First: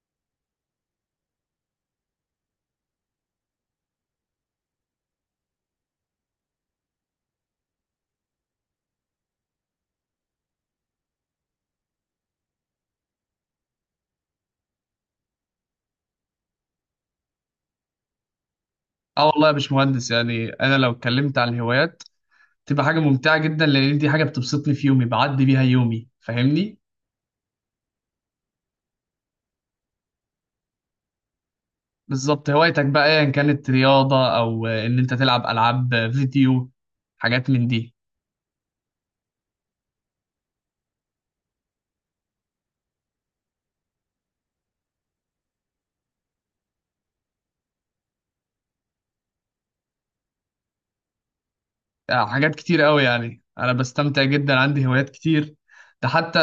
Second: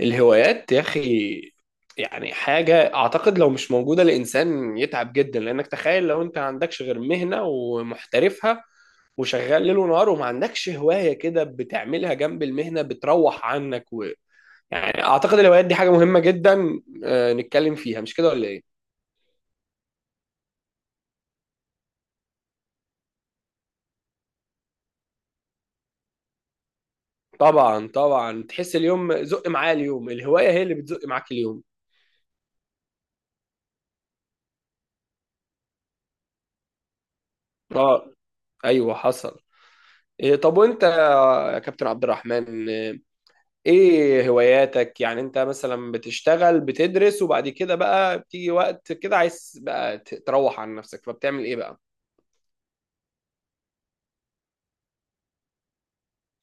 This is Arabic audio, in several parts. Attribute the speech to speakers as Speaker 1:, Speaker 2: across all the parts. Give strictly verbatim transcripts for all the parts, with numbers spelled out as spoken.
Speaker 1: الهوايات يا أخي، يعني حاجة أعتقد لو مش موجودة الإنسان يتعب جدا، لأنك تخيل لو أنت ما عندكش غير مهنة ومحترفها وشغال ليل ونهار وما عندكش هواية كده بتعملها جنب المهنة بتروح عنك و... يعني أعتقد الهوايات دي حاجة مهمة جدا، آه، نتكلم فيها مش كده ولا إيه؟
Speaker 2: اه والله يا باشمهندس، يعني انا لو اتكلمت عن الهوايات تبقى حاجه ممتعه جدا، لان دي حاجه بتبسطني في يومي، بعدي بيها يومي، فاهمني.
Speaker 1: طبعا طبعا، تحس اليوم زق معايا، اليوم الهواية هي اللي بتزق معاك اليوم.
Speaker 2: بالظبط، هوايتك بقى ايا كانت رياضه او ان انت تلعب العاب فيديو، حاجات من دي.
Speaker 1: اه. ايوه، حصل. إيه، طب وانت يا كابتن عبد الرحمن، آه، ايه هواياتك؟ يعني انت مثلا بتشتغل بتدرس وبعد كده بقى بتيجي وقت كده عايز بقى ت- تروح عن نفسك فبتعمل ايه بقى؟
Speaker 2: آه، حاجات كتير قوي، يعني انا بستمتع جدا، عندي هوايات كتير. ده حتى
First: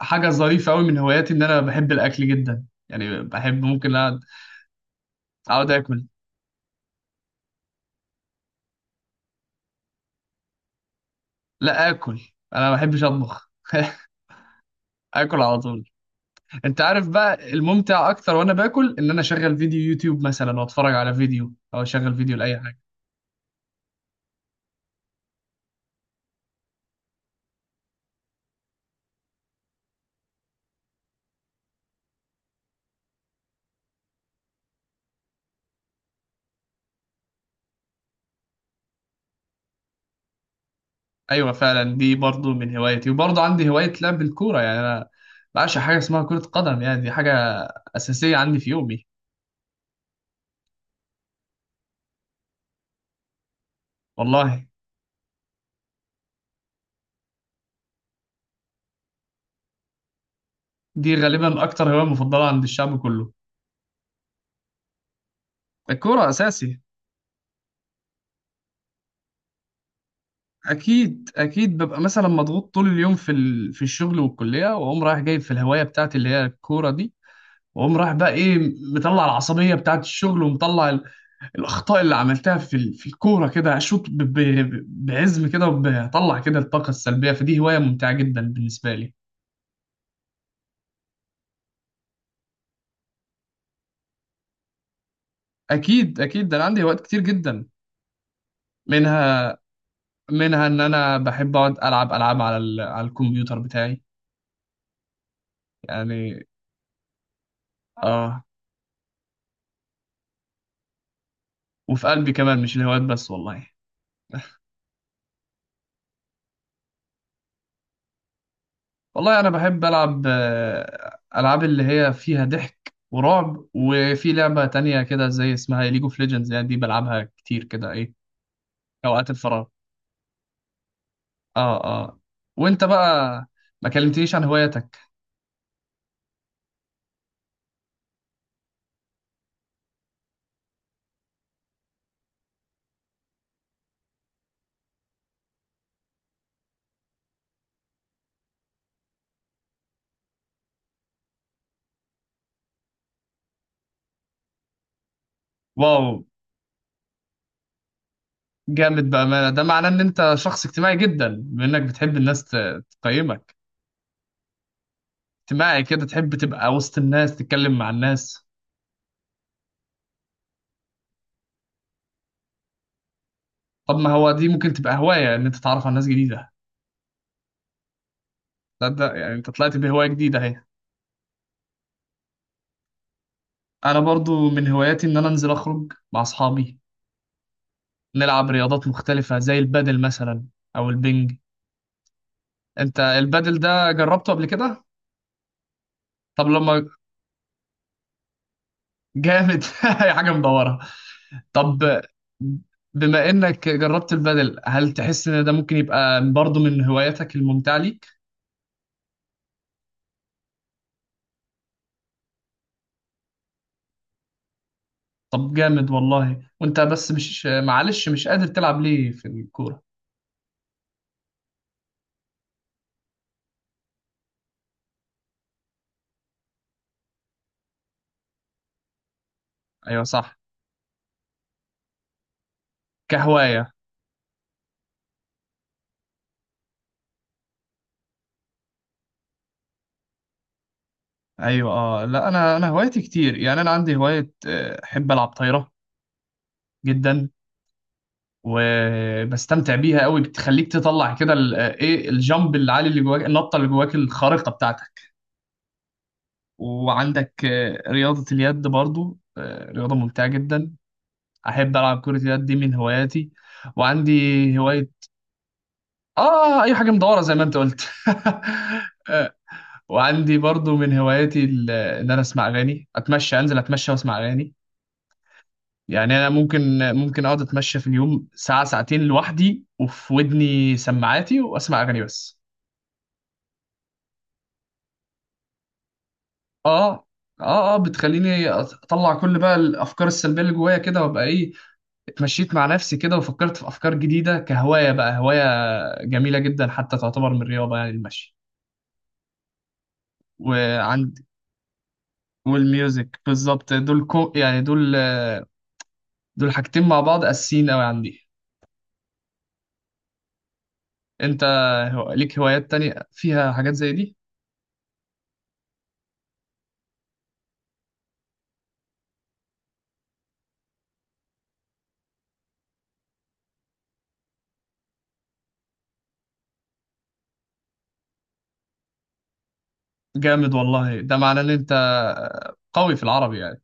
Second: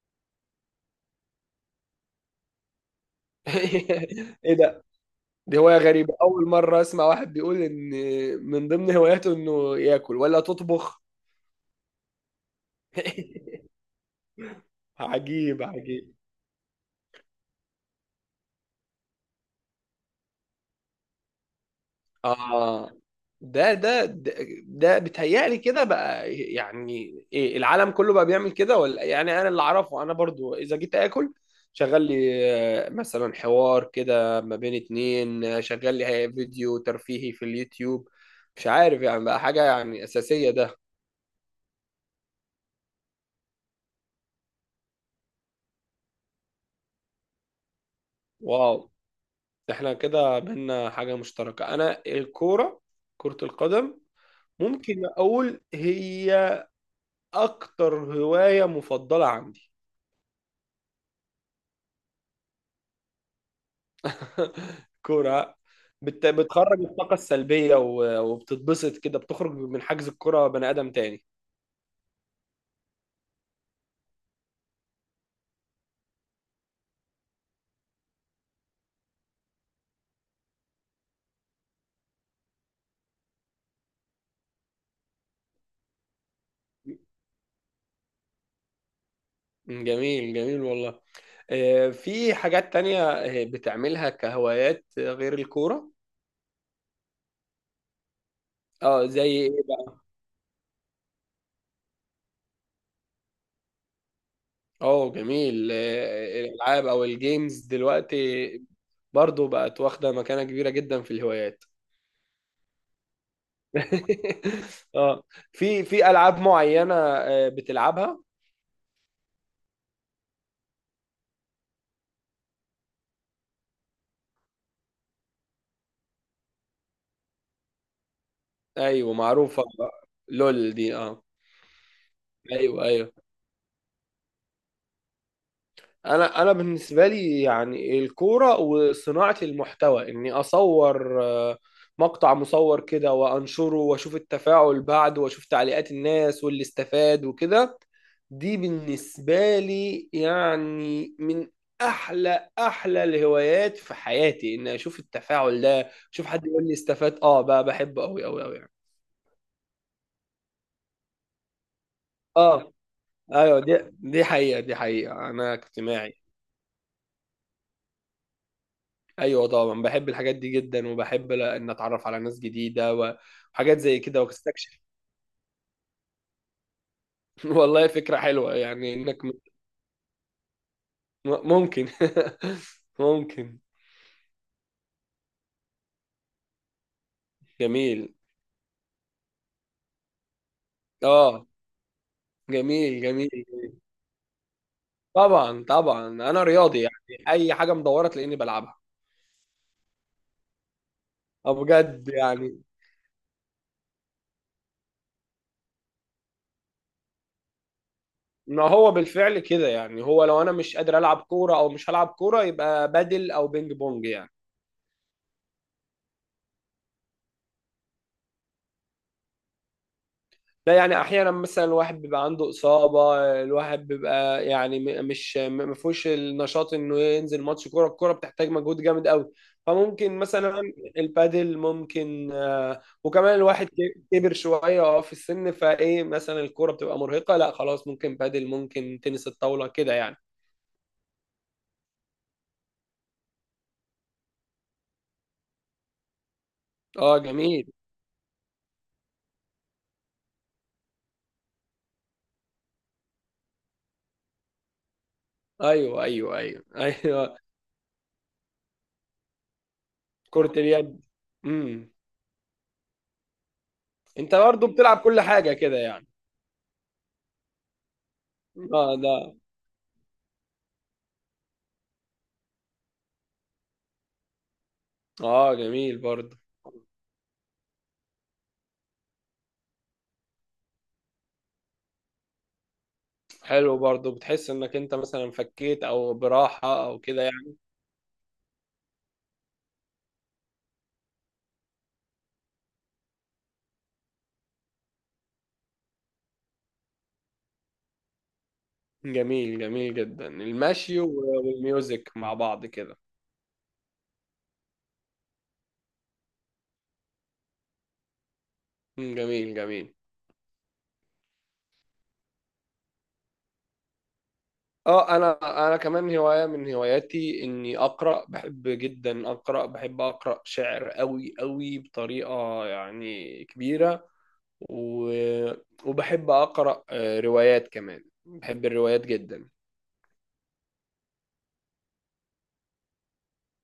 Speaker 2: حاجه ظريفه قوي من هواياتي ان انا بحب الاكل جدا، يعني بحب ممكن اقعد
Speaker 1: ايه ده؟ دي
Speaker 2: أقعد
Speaker 1: هواية
Speaker 2: اكل.
Speaker 1: غريبة، اول مرة اسمع واحد بيقول ان من ضمن هواياته انه ياكل. ولا تطبخ؟
Speaker 2: لا اكل، انا ما بحبش اطبخ اكل على
Speaker 1: عجيب
Speaker 2: طول.
Speaker 1: عجيب.
Speaker 2: انت عارف بقى الممتع اكتر وانا باكل؟ ان انا اشغل فيديو يوتيوب مثلا واتفرج على فيديو، او اشغل فيديو لاي حاجه.
Speaker 1: اه. ده ده ده, ده بيتهيألي كده بقى، يعني ايه، العالم كله بقى بيعمل كده ولا؟ يعني انا اللي اعرفه، انا برضو اذا جيت اكل شغال لي، آه، مثلا حوار كده ما بين اتنين، آه، شغال لي هي- فيديو ترفيهي في اليوتيوب. مش عارف، يعني بقى حاجة يعني أساسية ده.
Speaker 2: ايوه فعلا، دي برضو من هوايتي، وبرضو عندي هوايه لعب الكوره، يعني انا بعشق حاجه اسمها كره قدم، يعني دي حاجه اساسيه عندي في
Speaker 1: واو،
Speaker 2: يومي.
Speaker 1: ده احنا كده بينا حاجة مشتركة، انا الكورة، كرة القدم،
Speaker 2: والله
Speaker 1: ممكن اقول هي اكتر هواية مفضلة عندي.
Speaker 2: دي غالبا اكتر هوايه مفضله عند الشعب كله،
Speaker 1: كورة. بت...
Speaker 2: الكوره اساسي.
Speaker 1: بتخرج الطاقة السلبية و... وبتتبسط كده، بتخرج من حجز الكرة بني آدم تاني.
Speaker 2: اكيد اكيد، ببقى مثلا مضغوط طول اليوم في ال... في الشغل والكليه، واقوم رايح جايب في الهوايه بتاعتي اللي هي الكوره دي، واقوم رايح بقى ايه، مطلع العصبيه بتاعت الشغل، ومطلع الاخطاء اللي عملتها في ال- في الكوره، كده اشوط ب- ب- بعزم كده، وبطلع كده الطاقه السلبيه، فدي هوايه ممتعه جدا بالنسبه لي.
Speaker 1: جميل جميل والله. آه، في حاجات تانية آه، بتعملها كهوايات آه، غير الكورة؟
Speaker 2: اكيد اكيد، ده انا عندي هوايات كتير جدا.
Speaker 1: اه زي ايه
Speaker 2: منها،
Speaker 1: بقى؟
Speaker 2: منها ان انا بحب اقعد العب العاب على ال- على الكمبيوتر بتاعي.
Speaker 1: اه جميل، آه،
Speaker 2: يعني
Speaker 1: الالعاب او الجيمز دلوقتي
Speaker 2: اه.
Speaker 1: برضو بقت واخدة مكانة كبيرة جدا في الهوايات.
Speaker 2: وفي قلبي كمان مش الهوايات بس والله.
Speaker 1: اه، في في العاب معينة آه، بتلعبها؟
Speaker 2: والله انا بحب العب آه، العاب اللي هي فيها ضحك ورعب، وفي لعبه تانية كده زي اسمها ليج اوف ليجندز، يعني دي بلعبها كتير كده ايه
Speaker 1: ايوه
Speaker 2: اوقات
Speaker 1: معروفة.
Speaker 2: الفراغ.
Speaker 1: لول دي اه.
Speaker 2: اه اه. وانت
Speaker 1: ايوه ايوه.
Speaker 2: بقى ما كلمتنيش عن هواياتك.
Speaker 1: انا انا بالنسبه لي يعني الكوره وصناعه المحتوى، اني اصور آه، مقطع مصور كده وانشره واشوف التفاعل بعده واشوف تعليقات الناس واللي استفاد وكده. دي بالنسبه لي يعني من احلى احلى الهوايات في حياتي، اني اشوف التفاعل ده،
Speaker 2: واو،
Speaker 1: اشوف حد يقول لي استفاد. اه بقى بحبه قوي قوي قوي يعني.
Speaker 2: جامد بأمانة. ده معناه ان انت شخص اجتماعي جدا، بانك بتحب الناس
Speaker 1: اه
Speaker 2: ت- تقيمك،
Speaker 1: ايوه، دي دي حقيقه، دي حقيقه، انا
Speaker 2: اجتماعي كده،
Speaker 1: اجتماعي.
Speaker 2: تحب تبقى وسط الناس، تتكلم مع الناس.
Speaker 1: ايوه طبعا، بحب الحاجات دي جدا، وبحب ل- ان اتعرف على ناس جديده و- وحاجات
Speaker 2: طب
Speaker 1: زي
Speaker 2: ما
Speaker 1: كده
Speaker 2: هو دي ممكن
Speaker 1: واستكشف.
Speaker 2: تبقى هواية، ان انت تتعرف على ناس جديدة.
Speaker 1: والله فكره حلوه،
Speaker 2: ده,
Speaker 1: يعني
Speaker 2: ده
Speaker 1: انك م-
Speaker 2: يعني انت طلعت بهواية جديدة اهي.
Speaker 1: ممكن. ممكن.
Speaker 2: انا برضو من هواياتي ان انا انزل اخرج مع اصحابي،
Speaker 1: جميل.
Speaker 2: نلعب رياضات مختلفة زي البادل مثلا او البنج.
Speaker 1: اه
Speaker 2: انت
Speaker 1: جميل جميل.
Speaker 2: البادل ده جربته قبل كده؟
Speaker 1: طبعا طبعا، انا
Speaker 2: طب
Speaker 1: رياضي
Speaker 2: لما
Speaker 1: يعني، اي حاجه مدوره تلاقيني بلعبها.
Speaker 2: جامد هي حاجة مدورة.
Speaker 1: اه
Speaker 2: طب
Speaker 1: بجد يعني.
Speaker 2: بما انك جربت البادل، هل تحس ان ده ممكن يبقى برضه من هواياتك الممتعة ليك؟
Speaker 1: ما هو بالفعل كده يعني، هو لو انا مش قادر العب كوره او مش هلعب كوره يبقى بدل او بينج بونج يعني.
Speaker 2: طب جامد والله. وانت بس، مش معلش، مش قادر تلعب ليه في الكورة؟
Speaker 1: لا يعني احيانا مثلا الواحد بيبقى عنده اصابه، الواحد بيبقى يعني م- مش م- ما فيهوش النشاط انه ينزل ماتش كوره، الكوره بتحتاج مجهود جامد قوي،
Speaker 2: ايوه
Speaker 1: فممكن
Speaker 2: صح.
Speaker 1: مثلا البادل ممكن، آه، وكمان الواحد
Speaker 2: كهواية.
Speaker 1: ك- كبر شويه اه في السن، فايه مثلا الكوره بتبقى مرهقه، لا خلاص، ممكن بادل، ممكن تنس الطاوله كده يعني.
Speaker 2: ايوه اه. لا انا، انا هوايتي كتير، يعني انا عندي هواية، آه، احب العب طايرة
Speaker 1: اه
Speaker 2: جدا،
Speaker 1: جميل.
Speaker 2: وبستمتع بيها قوي، بتخليك تطلع كده ال- آه، ايه الجامب العالي اللي جواك، النطة اللي جواك الخارقة بتاعتك.
Speaker 1: ايوه ايوه ايوه ايوه.
Speaker 2: وعندك آه، رياضة اليد برضو، آه، رياضة ممتعة
Speaker 1: كرة
Speaker 2: جدا.
Speaker 1: اليد.
Speaker 2: احب
Speaker 1: امم.
Speaker 2: العب كرة اليد، دي من هواياتي.
Speaker 1: انت
Speaker 2: وعندي
Speaker 1: برضه
Speaker 2: هواية.
Speaker 1: بتلعب كل حاجه كده يعني.
Speaker 2: اه اي حاجة مدورة زي ما انت قلت
Speaker 1: اه ده.
Speaker 2: آه، وعندي برضو من هواياتي ال- ان انا اسمع اغاني، اتمشى، انزل اتمشى واسمع اغاني.
Speaker 1: اه جميل
Speaker 2: يعني انا
Speaker 1: برضه.
Speaker 2: ممكن، ممكن اقعد اتمشى في اليوم ساعة ساعتين لوحدي، وفي ودني سماعاتي واسمع اغاني بس.
Speaker 1: حلو برضه، بتحس انك انت مثلا فكيت او براحة او
Speaker 2: اه
Speaker 1: كده يعني.
Speaker 2: اه. اه بتخليني اطلع كل بقى الافكار السلبيه اللي جوايا كده، وابقى ايه، اتمشيت مع نفسي كده وفكرت في افكار جديده، كهوايه بقى، هوايه جميله جدا، حتى تعتبر من الرياضه يعني المشي.
Speaker 1: جميل جميل جدا المشي و-
Speaker 2: وعند،
Speaker 1: والميوزك مع بعض كده.
Speaker 2: والميوزك بالظبط، دول كو يعني دول، دول حاجتين مع بعض اساسيين قوي عندي.
Speaker 1: مم، جميل جميل.
Speaker 2: انت هو- ليك هوايات تانية فيها حاجات زي دي؟
Speaker 1: اه، انا انا كمان هواية من هواياتي اني اقرأ، بحب جدا اقرأ، بحب اقرأ شعر قوي قوي بطريقة يعني كبيرة، و... وبحب اقرأ آه، روايات كمان، بحب الروايات جدا.
Speaker 2: جامد والله. ده معناه ان انت قوي في العربي يعني.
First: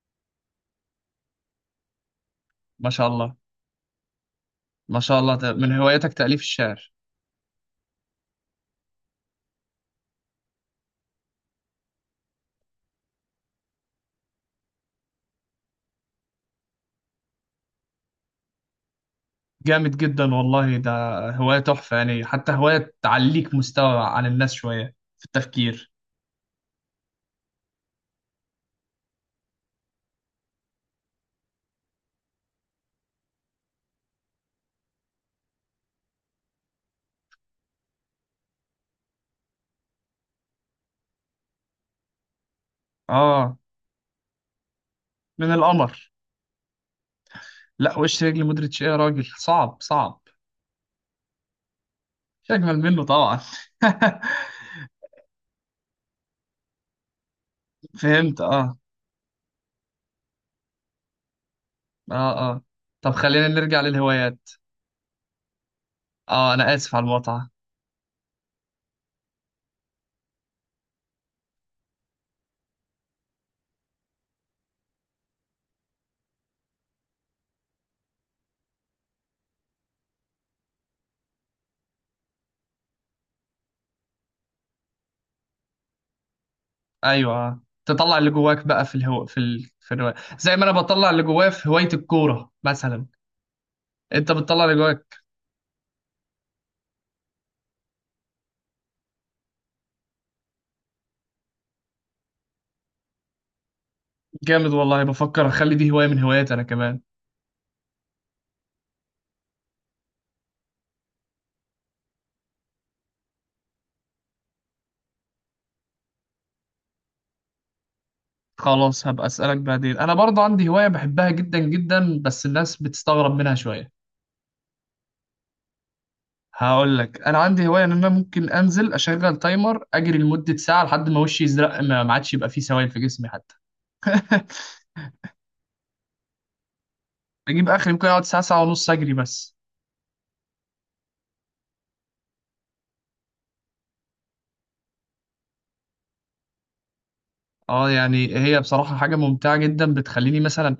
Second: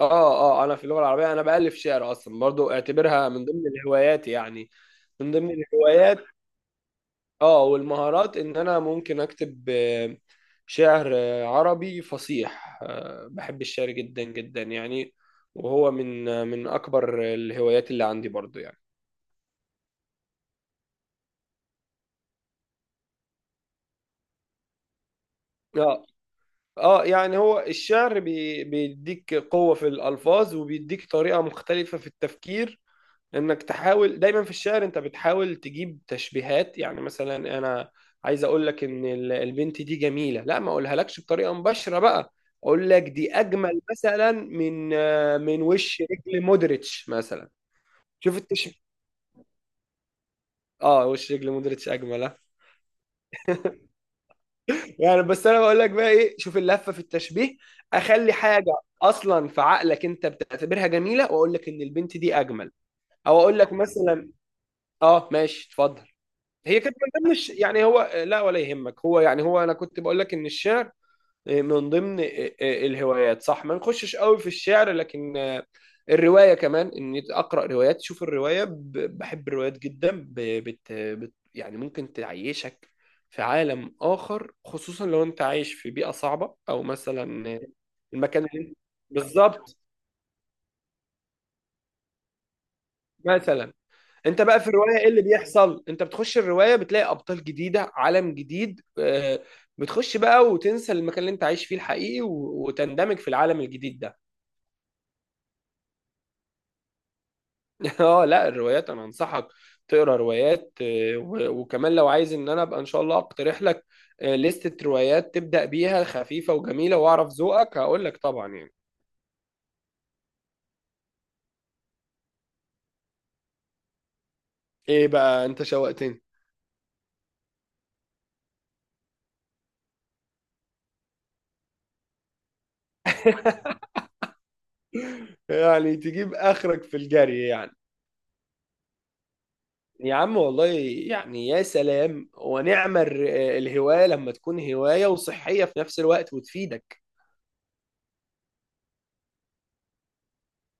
Speaker 1: اه اه، انا في اللغه العربيه انا بالف شعر اصلا، برضو
Speaker 2: ما شاء
Speaker 1: اعتبرها
Speaker 2: الله،
Speaker 1: من ضمن الهوايات يعني.
Speaker 2: ما شاء
Speaker 1: من
Speaker 2: الله،
Speaker 1: ضمن
Speaker 2: ده من هواياتك
Speaker 1: الهوايات،
Speaker 2: تأليف الشعر.
Speaker 1: اه، والمهارات ان انا ممكن اكتب آه، شعر آه، عربي فصيح، آه، بحب الشعر جدا جدا يعني، وهو من آه، من اكبر الهوايات اللي عندي برضو يعني.
Speaker 2: جامد جدا والله، ده هواية تحفة يعني، حتى هواية تعليك مستوى عن الناس شوية في التفكير.
Speaker 1: اه اه، يعني هو الشعر بي بيديك قوة في الألفاظ، وبيديك طريقة مختلفة في التفكير، انك تحاول دايما في الشعر، انت بتحاول تجيب تشبيهات، يعني مثلا انا عايز اقول لك ان ال- البنت دي جميله، لا ما اقولها لكش بطريقه مباشره بقى، اقول لك دي
Speaker 2: اه،
Speaker 1: اجمل مثلا من آه،
Speaker 2: من
Speaker 1: من وش
Speaker 2: القمر.
Speaker 1: رجل مودريتش مثلا.
Speaker 2: لا، وش
Speaker 1: شوف
Speaker 2: رجل مدرتش
Speaker 1: التشبيه.
Speaker 2: ايه يا راجل، صعب صعب.
Speaker 1: اه، وش رجل مودريتش اجمل آه.
Speaker 2: مش اجمل منه طبعا
Speaker 1: يعني بس انا بقول لك بقى ايه، شوف اللفه في التشبيه، اخلي
Speaker 2: فهمت
Speaker 1: حاجه
Speaker 2: اه.
Speaker 1: اصلا في عقلك، انت بتعتبرها جميله، واقول لك ان البنت
Speaker 2: اه
Speaker 1: دي
Speaker 2: اه.
Speaker 1: اجمل،
Speaker 2: طب
Speaker 1: او
Speaker 2: خلينا
Speaker 1: اقول لك
Speaker 2: نرجع
Speaker 1: مثلا.
Speaker 2: للهوايات.
Speaker 1: اه ماشي اتفضل.
Speaker 2: اه انا
Speaker 1: هي
Speaker 2: اسف
Speaker 1: كانت
Speaker 2: على
Speaker 1: من ضمن
Speaker 2: المقاطعه.
Speaker 1: الش... يعني هو لا ولا يهمك، هو يعني هو انا كنت بقول لك ان الشعر آه، من ضمن آه، آه، الهوايات، صح، ما نخشش قوي في الشعر، لكن آه، الروايه كمان اني اقرا روايات، شوف الروايه ب- بحب الروايات جدا، ب- بت... بت... يعني ممكن تعيشك في عالم اخر، خصوصا لو انت عايش في بيئه صعبه او
Speaker 2: ايوه.
Speaker 1: مثلا آه،
Speaker 2: آه، تطلع اللي
Speaker 1: المكان
Speaker 2: جواك
Speaker 1: اللي انت-
Speaker 2: بقى في الهو... في ال...
Speaker 1: بالظبط،
Speaker 2: في الهواية. زي ما انا بطلع اللي جوايا في هوايه الكوره مثلا.
Speaker 1: مثلا
Speaker 2: انت
Speaker 1: انت بقى
Speaker 2: بتطلع
Speaker 1: في
Speaker 2: اللي
Speaker 1: الروايه ايه اللي
Speaker 2: جواك.
Speaker 1: بيحصل، انت بتخش الروايه بتلاقي ابطال جديده عالم جديد، آه، بتخش بقى وتنسى المكان اللي انت عايش فيه الحقيقي و- وتندمج في العالم الجديد ده.
Speaker 2: جامد والله، بفكر اخلي دي هوايه من هواياتي انا كمان.
Speaker 1: اه لا، الروايات، انا انصحك تقرا روايات، آه، و- وكمان لو عايز ان انا ابقى ان شاء الله اقترح لك آه، لستة روايات تبدأ بيها خفيفة وجميلة، واعرف ذوقك هقول لك طبعا يعني.
Speaker 2: خلاص هبقى اسالك بعدين. انا برضه عندي هوايه بحبها جدا جدا، بس الناس بتستغرب منها شويه.
Speaker 1: ايه بقى؟ انت شوقتني.
Speaker 2: هقول لك، انا عندي هوايه ان انا ممكن انزل اشغل تايمر اجري لمده ساعه، لحد ما وشي يزرق، ما ما عادش يبقى فيه سوائل في جسمي حتى
Speaker 1: يعني تجيب اخرك في الجري
Speaker 2: بجيب
Speaker 1: يعني؟
Speaker 2: اخر، ممكن اقعد ساعه، ساعه ونص اجري بس.
Speaker 1: يا عم والله، يعني يا سلام، ونعم الر- الهواية لما تكون هواية وصحية في نفس الوقت وتفيدك.
Speaker 2: اه يعني هي بصراحه حاجه ممتعه جدا، بتخليني مثلا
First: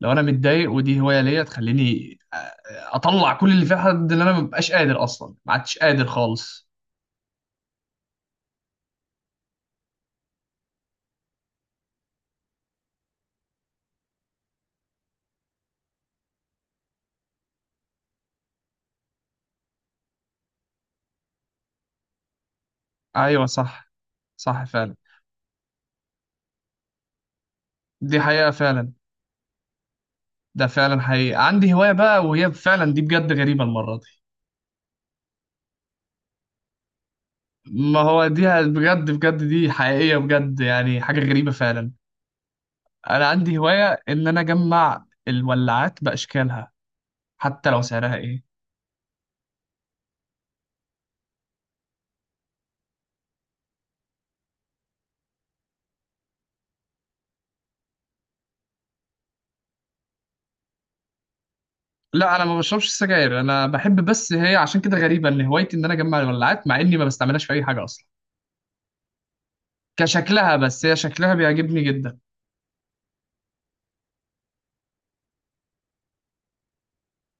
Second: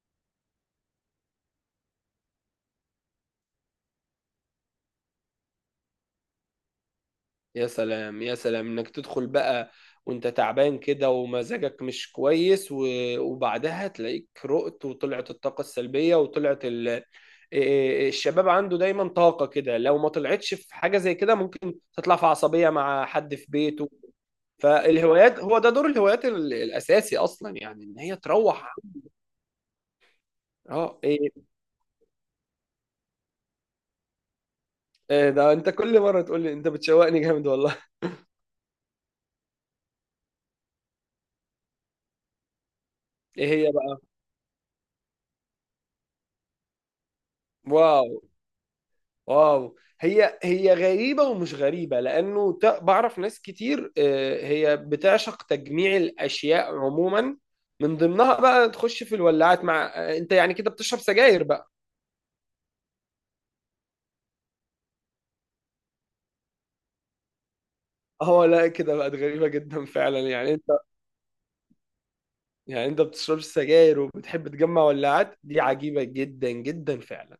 Speaker 2: لو انا متضايق، ودي هوايه ليا تخليني، آه، آه، اطلع كل اللي في حد، اللي انا مبقاش قادر اصلا، ما عدتش قادر خالص.
Speaker 1: يا سلام يا سلام، انك تدخل بقى وانت تعبان كده ومزاجك مش كويس و- وبعدها تلاقيك رقت وطلعت الطاقة السلبية وطلعت ال... آه، آه، آه، الشباب عنده دايما طاقة كده، لو ما طلعتش في حاجة زي كده ممكن تطلع في عصبية مع حد
Speaker 2: ايوه
Speaker 1: في بيته.
Speaker 2: صح، صح فعلا.
Speaker 1: فالهوايات، هو ده دور الهوايات ال- الأساسي أصلا يعني، إن هي
Speaker 2: دي حقيقه
Speaker 1: تروح.
Speaker 2: فعلا، ده
Speaker 1: اه،
Speaker 2: فعلا
Speaker 1: إيه،
Speaker 2: حقيقه. عندي هوايه بقى، وهي فعلا دي بجد غريبه المره دي.
Speaker 1: ايه ده، انت كل مره تقول لي انت بتشوقني جامد والله.
Speaker 2: ما هو دي بجد بجد، دي حقيقيه بجد، يعني حاجه غريبه فعلا. انا
Speaker 1: ايه
Speaker 2: عندي
Speaker 1: هي
Speaker 2: هوايه
Speaker 1: بقى؟
Speaker 2: ان انا اجمع الولاعات باشكالها، حتى لو
Speaker 1: واو
Speaker 2: سعرها ايه.
Speaker 1: واو، هي هي غريبه ومش غريبه، لانه ت- بعرف ناس كتير، آه، هي بتعشق تجميع الاشياء عموما، من ضمنها بقى تخش في الولاعات. مع آه، انت يعني كده بتشرب سجاير بقى؟
Speaker 2: لا انا ما بشربش سجاير، انا بحب بس، هي عشان كده غريبه، ان هوايتي ان انا اجمع الولاعات مع اني ما بستعملهاش في اي حاجه اصلا.
Speaker 1: اه لا، كده بقت غريبه جدا فعلا يعني،
Speaker 2: كشكلها
Speaker 1: انت
Speaker 2: بس، هي شكلها بيعجبني جدا.
Speaker 1: يعني انت بتشربش سجاير وبتحب تجمع ولاعات، دي عجيبه جدا جدا فعلا.